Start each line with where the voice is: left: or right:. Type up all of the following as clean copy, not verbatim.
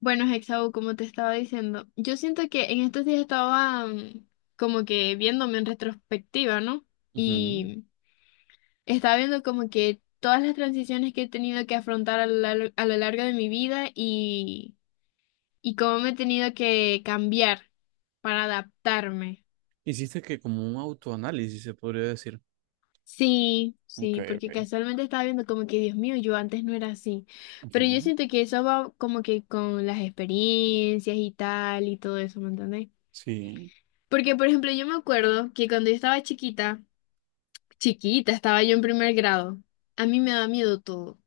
left: Bueno, Hexau, como te estaba diciendo, yo siento que en estos días estaba como que viéndome en retrospectiva, ¿no?
right: Ujú.
left: Y estaba viendo como que todas las transiciones que he tenido que afrontar a lo largo de mi vida y cómo me he tenido que cambiar para adaptarme.
right: Hiciste que como un autoanálisis, se podría decir.
left: Sí,
right: Ok,
left: sí, porque
right: ok.
left: casualmente estaba viendo como que, Dios mío, yo antes no era así. Pero yo
right: Ujú.
left: siento que eso va como que con las experiencias y tal y todo eso, ¿me entendés?
right: Sí,
left: Porque, por ejemplo, yo me acuerdo que cuando yo estaba chiquita, chiquita, estaba yo en primer grado, a mí me daba miedo todo,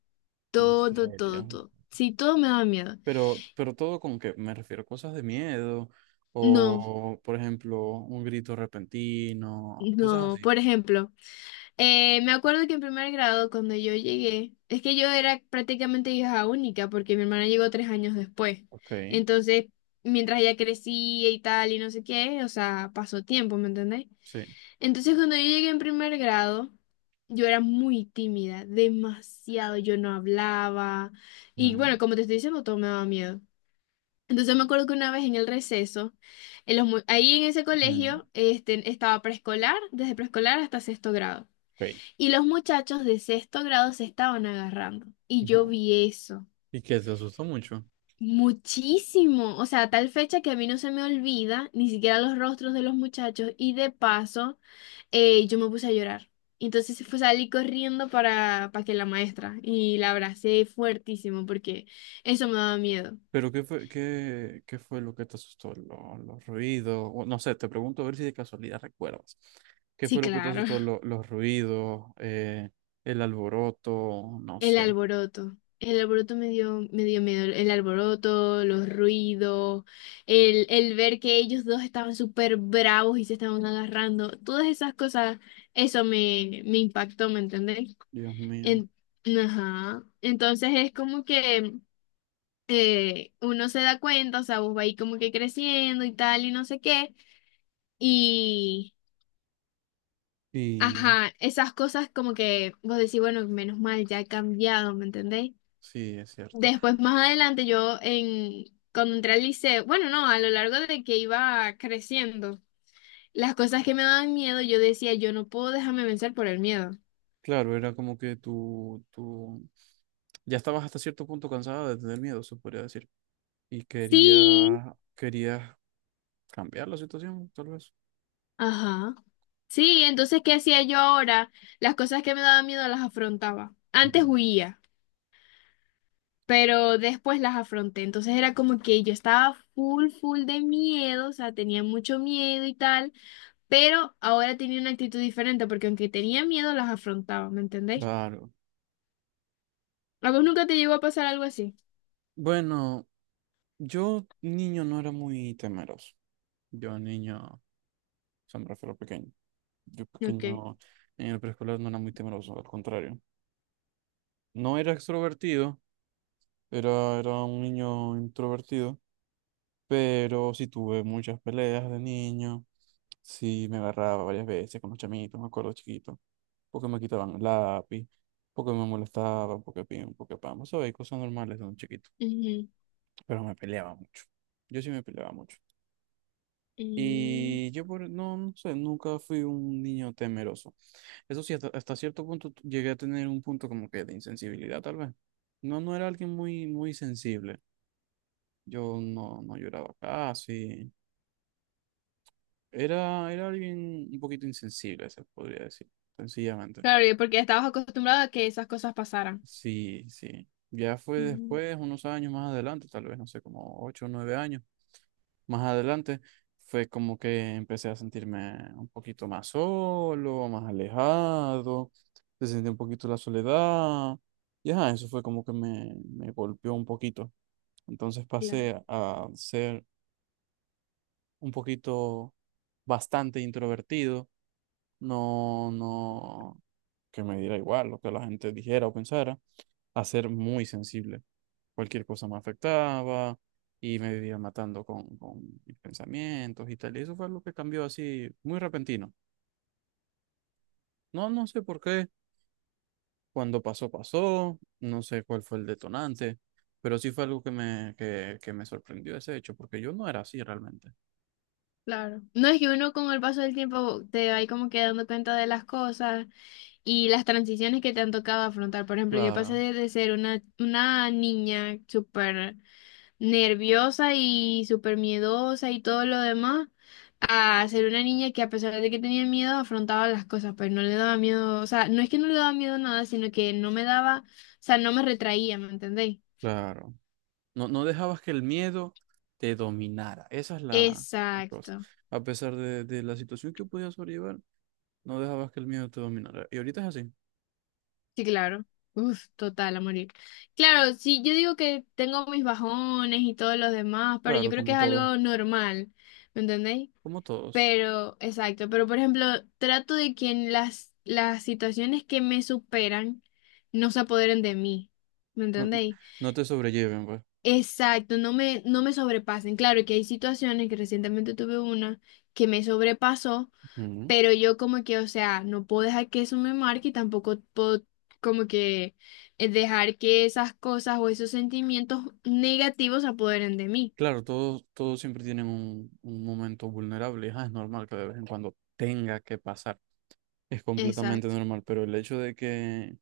right: en
left: todo,
right: serio.
left: todo, todo. Sí, todo me daba miedo.
right: Pero todo con que me refiero a cosas de miedo
left: No,
right: o, por ejemplo, un grito repentino, cosas
left: no,
right: así.
left: por ejemplo, me acuerdo que en primer grado, cuando yo llegué, es que yo era prácticamente hija única, porque mi hermana llegó 3 años después.
right: Ok,
left: Entonces, mientras ella crecía y tal, y no sé qué, o sea, pasó tiempo, ¿me entendés?
right: sí.
left: Entonces, cuando yo llegué en primer grado, yo era muy tímida, demasiado, yo no hablaba. Y bueno,
right: Ujú,
left: como te estoy diciendo, todo me daba miedo. Entonces me acuerdo que una vez en el receso, ahí en ese
right: ujú.
left: colegio, este, estaba preescolar, desde preescolar hasta sexto grado.
right: Ok.
left: Y los muchachos de sexto grado se estaban agarrando. Y yo
right: Ujú.
left: vi eso.
right: ¿Y que te asustó mucho?
left: Muchísimo. O sea, a tal fecha que a mí no se me olvida ni siquiera los rostros de los muchachos. Y de paso yo me puse a llorar. Entonces fue, salí corriendo para que la maestra y la abracé fuertísimo porque eso me daba miedo.
right: Pero ¿qué fue, qué, qué fue lo que te asustó? ¿Lo- los ruidos? O no sé, te pregunto a ver si de casualidad recuerdas. ¿Qué
left: Sí,
right: fue lo que te
left: claro.
right: asustó? ¿Lo- los ruidos, el alboroto, no
left: El
right: sé.
left: alboroto. El alboroto me dio miedo. El alboroto, los ruidos, el ver que ellos dos estaban súper bravos y se estaban agarrando. Todas esas cosas, eso me, me impactó, ¿me entendés?
right: Dios mío.
left: En- ajá. Entonces es como que uno se da cuenta, o sea, vos va ahí como que creciendo y tal y no sé qué, y,
right: Y
left: ajá, esas cosas como que vos decís, bueno, menos mal, ya he cambiado, ¿me entendéis?
right: sí, es cierto.
left: Después, más adelante, cuando entré al liceo, bueno, no, a lo largo de que iba creciendo, las cosas que me daban miedo, yo decía, yo no puedo dejarme vencer por el miedo.
right: Claro, era como que tú ya estabas hasta cierto punto cansada de tener miedo, se podría decir. Y
left: Sí,
right: quería, querías cambiar la situación, tal vez.
left: ajá. Sí, entonces, ¿qué hacía yo ahora? Las cosas que me daban miedo las afrontaba. Antes
right: Ujú.
left: huía. Pero después las afronté. Entonces era como que yo estaba full, full de miedo, o sea, tenía mucho miedo y tal, pero ahora tenía una actitud diferente porque aunque tenía miedo, las afrontaba, ¿me entendéis?
right: Claro.
left: ¿A vos nunca te llegó a pasar algo así?
right: Bueno, yo niño no era muy temeroso. Yo niño, o sea, me refiero a pequeño. Yo
left: Ok.
right: pequeño en el preescolar no era muy temeroso, al contrario. No era extrovertido, era un niño introvertido, pero sí tuve muchas peleas de niño, sí me agarraba varias veces con los chamitos, me acuerdo chiquito, porque me quitaban el lápiz, porque me molestaban, porque pim, porque pam, sabes, cosas normales de un chiquito,
left: Ujú.
right: pero me peleaba mucho. Yo sí me peleaba mucho.
left: Mm.
right: Y yo por, no, no sé, nunca fui un niño temeroso. Eso sí, hasta cierto punto llegué a tener un punto como que de insensibilidad, tal vez. No, no era alguien muy, muy sensible. Yo no, no lloraba casi. Era alguien un poquito insensible, se podría decir, sencillamente.
left: Claro, y porque estabas acostumbrado a que esas cosas pasaran.
right: Sí, sí. Ya fue
left: Ujú.
right: después, unos años más adelante, tal vez, no sé, como ocho o nueve años más adelante, fue como que empecé a sentirme un poquito más solo, más alejado, se sentí un poquito la soledad. Y ajá, eso fue como que me golpeó un poquito. Entonces
left: Claro.
right: pasé a ser un poquito bastante introvertido no, no, que me diera igual lo que la gente dijera o pensara, a ser muy sensible. Cualquier cosa me afectaba y me vivía matando con mis pensamientos y tal. Y eso fue lo que cambió así, muy repentino. No, no sé por qué, cuando pasó, pasó, no sé cuál fue el detonante, pero sí fue algo que que me sorprendió ese hecho, porque yo no era así realmente.
left: Claro. No es que uno con el paso del tiempo te va ahí como que dando cuenta de las cosas y las transiciones que te han tocado afrontar. Por ejemplo, yo pasé
right: Claro,
left: de ser una niña súper nerviosa y súper miedosa y todo lo demás, a ser una niña que a pesar de que tenía miedo, afrontaba las cosas, pues no le daba miedo, o sea, no es que no le daba miedo a nada, sino que no me daba, o sea, no me retraía, ¿me entendéis?
right: claro. No, no dejabas que el miedo te dominara. Esa es la cosa.
left: Exacto,
right: A pesar de la situación que podías sobrellevar, no dejabas que el miedo te dominara. Y ahorita es así.
left: sí, claro. Uf, total, a morir. Claro, sí, yo digo que tengo mis bajones y todo lo demás, pero yo
right: Claro,
left: creo que
right: como
left: es
right: todos.
left: algo normal, ¿me entendéis?
right: Como todos.
left: Pero, exacto, pero por ejemplo, trato de que en las situaciones que me superan no se apoderen de mí. ¿Me
right: No,
left: entendéis?
right: no te sobrelleven, pues.
left: Exacto, no me, no me sobrepasen. Claro que hay situaciones que recientemente tuve una que me sobrepasó,
right: Ujú.
left: pero yo como que, o sea, no puedo dejar que eso me marque y tampoco puedo como que dejar que esas cosas o esos sentimientos negativos se apoderen de mí.
right: Claro, todos, todos siempre tienen un momento vulnerable. Ah, es normal que de vez en cuando tenga que pasar. Es completamente
left: Exacto,
right: normal. Pero el hecho de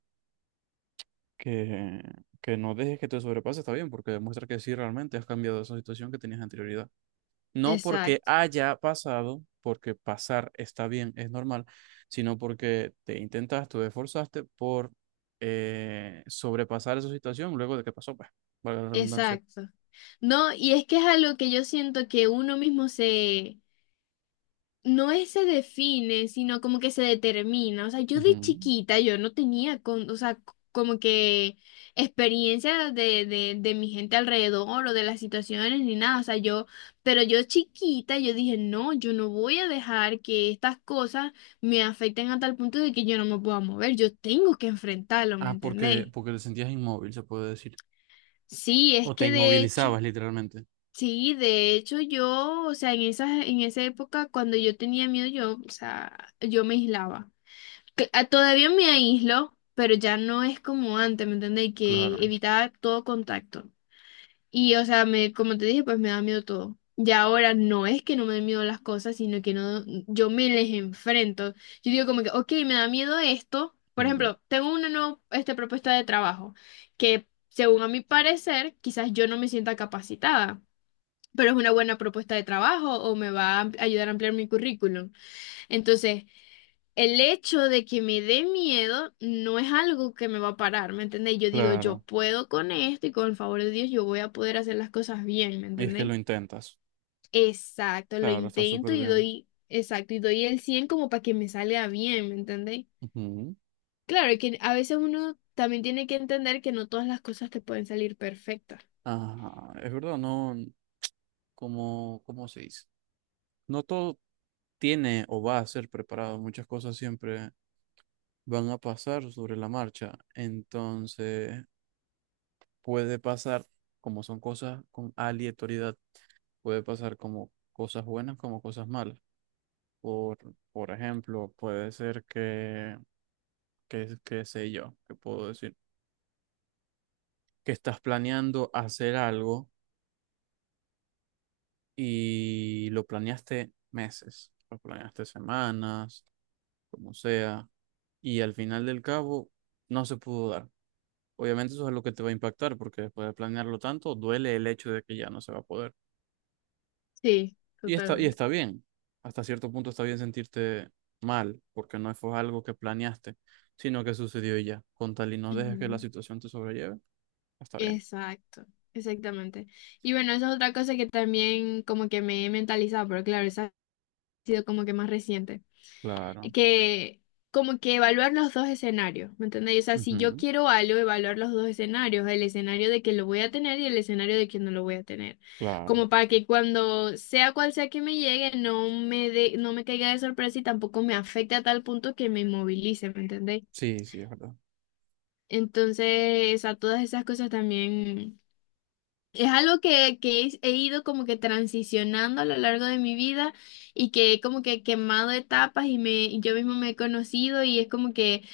right: que, que no dejes que te sobrepase está bien, porque demuestra que sí realmente has cambiado esa situación que tenías anterioridad. No porque
left: exacto,
right: haya pasado, porque pasar está bien, es normal, sino porque te intentaste, te esforzaste por sobrepasar esa situación luego de que pasó, pues, valga la redundancia.
left: exacto. No, y es que es algo que yo siento que uno mismo no es se define, sino como que se determina. O sea, yo de
right: Ujú.
left: chiquita, yo no tenía, con, o sea, c- como que experiencia de mi gente alrededor o de las situaciones ni nada. O sea, yo, pero yo chiquita, yo dije, no, yo no voy a dejar que estas cosas me afecten a tal punto de que yo no me pueda mover. Yo tengo que enfrentarlo, ¿me
right: Ah, porque,
left: entendéis?
right: porque te sentías inmóvil, se puede decir.
left: Sí, es
right: O te
left: que de hecho...
right: inmovilizabas literalmente.
left: Sí, de hecho yo, o sea, en esa época cuando yo tenía miedo, yo, o sea, yo me aislaba. Que- ah, todavía me aíslo, pero ya no es como antes, ¿me entiendes? Que
right: Claro.
left: evitaba todo contacto. Y, o sea, me, como te dije, pues me da miedo todo. Y ahora no es que no me den miedo las cosas, sino que no, yo me les enfrento. Yo digo como que, ok, me da miedo esto. Por
right: Ujú.
left: ejemplo, tengo una nueva, este, propuesta de trabajo que, según a mi parecer, quizás yo no me sienta capacitada, pero es una buena propuesta de trabajo o me va a am- ayudar a ampliar mi currículum. Entonces, el hecho de que me dé miedo no es algo que me va a parar, ¿me entendéis? Yo digo, yo
right: Claro.
left: puedo con esto y con el favor de Dios yo voy a poder hacer las cosas bien, ¿me
right: Y es que lo
left: entendéis?
right: intentas.
left: Exacto, lo
right: Claro, está
left: intento
right: súper
left: y
right: bien.
left: doy, exacto, y doy el 100 como para que me salga bien, ¿me entendéis?
right: Ujú.
left: Claro, que a veces uno también tiene que entender que no todas las cosas te pueden salir perfectas.
right: Ah, es verdad, no, como, ¿cómo se dice? No todo tiene o va a ser preparado, muchas cosas siempre van a pasar sobre la marcha, entonces puede pasar, como son cosas con aleatoriedad, puede pasar como cosas buenas como cosas malas. Por, por ejemplo, puede ser que sé yo, que puedo decir, que estás planeando hacer algo y lo planeaste meses, lo planeaste semanas, como sea, y al final del cabo no se pudo dar. Obviamente eso es lo que te va a impactar, porque después de planearlo tanto, duele el hecho de que ya no se va a poder.
left: Sí,
right: Y está, y
left: totalmente.
right: está bien, hasta cierto punto está bien sentirte mal, porque no fue algo que planeaste, sino que sucedió y ya. Con tal y no dejes que la
left: Ujú.
right: situación te sobrelleve, está bien.
left: Exacto, exactamente. Y bueno, esa es otra cosa que también como que me he mentalizado, pero claro, esa ha sido como que más reciente.
right: Claro,
left: Que como que evaluar los dos escenarios, ¿me entendéis? O sea, si yo
right: ujú,
left: quiero algo, evaluar los dos escenarios, el escenario de que lo voy a tener y el escenario de que no lo voy a tener.
right: claro,
left: Como para que cuando sea cual sea que me llegue, no me dé- no me caiga de sorpresa y tampoco me afecte a tal punto que me inmovilice, ¿me entendéis?
right: sí, sí, es verdad.
left: Entonces, a todas esas cosas también. Es algo que he ido como que transicionando a lo largo de mi vida y que he como que quemado etapas y yo mismo me he conocido y es como que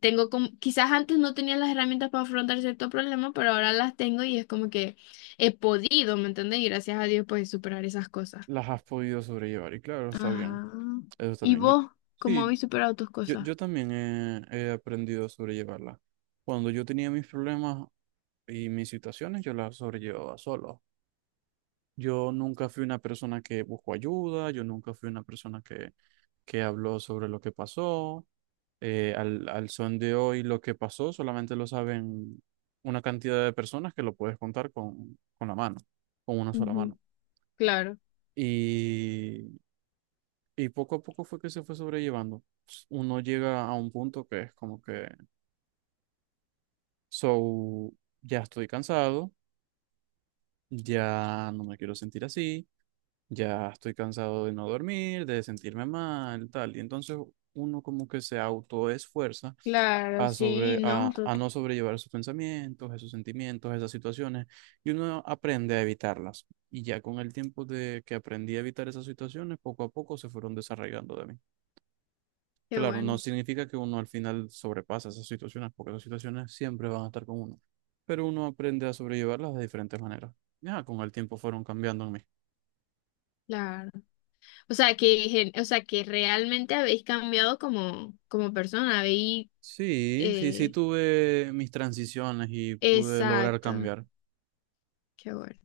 left: tengo como, quizás antes no tenía las herramientas para afrontar cierto problema, pero ahora las tengo y es como que he podido, ¿me entiendes? Y gracias a Dios pues superar esas cosas.
right: Las has podido sobrellevar. Y claro, está bien.
left: Ajá.
right: Eso está
left: ¿Y
right: bien. Yo,
left: vos cómo
right: sí,
left: habéis superado tus
right: yo,
left: cosas?
right: yo también he, he aprendido a sobrellevarlas. Cuando yo tenía mis problemas y mis situaciones, yo las sobrellevaba solo. Yo nunca fui una persona que buscó ayuda, yo nunca fui una persona que habló sobre lo que pasó. Al son de hoy, lo que pasó solamente lo saben una cantidad de personas que lo puedes contar con la mano, con una sola
left: Ujú,
right: mano.
left: claro,
right: y Y poco a poco fue que se fue sobrellevando. Pues, uno llega a un punto que es como que, so, ya estoy cansado, ya no me quiero sentir así, ya estoy cansado de no dormir, de sentirme mal, tal. Y entonces uno como que se autoesfuerza
left: claro, sí, no, to-
right: a no sobrellevar esos pensamientos, esos sentimientos, esas situaciones, y uno aprende a evitarlas. Y ya con el tiempo de que aprendí a evitar esas situaciones, poco a poco se fueron desarraigando de mí.
left: qué
right: Claro, no
left: bueno,
right: significa que uno al final sobrepasa esas situaciones, porque esas situaciones siempre van a estar con uno. Pero uno aprende a sobrellevarlas de diferentes maneras. Ya, con el tiempo fueron cambiando en mí.
left: claro. O sea que, gen- o sea que realmente habéis cambiado como, como persona, habéis,
right: Sí, sí, sí
left: eh,
right: tuve mis transiciones y pude lograr
left: exacto,
right: cambiar.
left: qué bueno.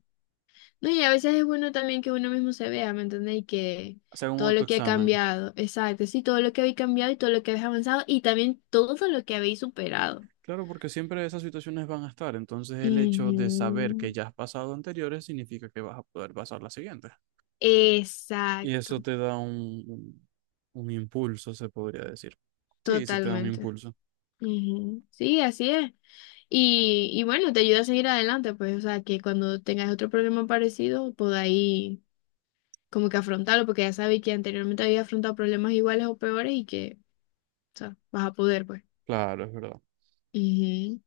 left: No, y a veces es bueno también que uno mismo se vea, ¿me entendéis? Y que
right: Hacer un
left: todo lo que ha
right: autoexamen.
left: cambiado, exacto, sí, todo lo que habéis cambiado y todo lo que habéis avanzado y también todo lo que habéis superado.
right: Claro, porque siempre esas situaciones van a estar. Entonces el hecho de saber que
left: Ujú,
right: ya has pasado anteriores significa que vas a poder pasar las siguientes. Y
left: exacto,
right: eso te da un impulso, se podría decir. Sí, sí te da un
left: totalmente.
right: impulso.
left: Ujú, sí, así es. Y bueno, te ayuda a seguir adelante, pues, o sea, que cuando tengáis otro problema parecido, podáis como que afrontarlo, porque ya sabes que anteriormente había afrontado problemas iguales o peores y que, o sea, vas a poder, pues.
right: Claro, es verdad.
left: Ujú.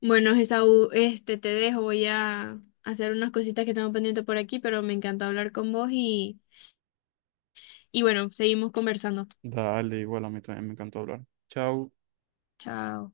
left: Bueno, Esaú, este, te dejo, voy a hacer unas cositas que tengo pendiente por aquí, pero me encanta hablar con vos y bueno, seguimos conversando.
right: Dale, igual a mí también me encantó hablar. Chao.
left: Chao.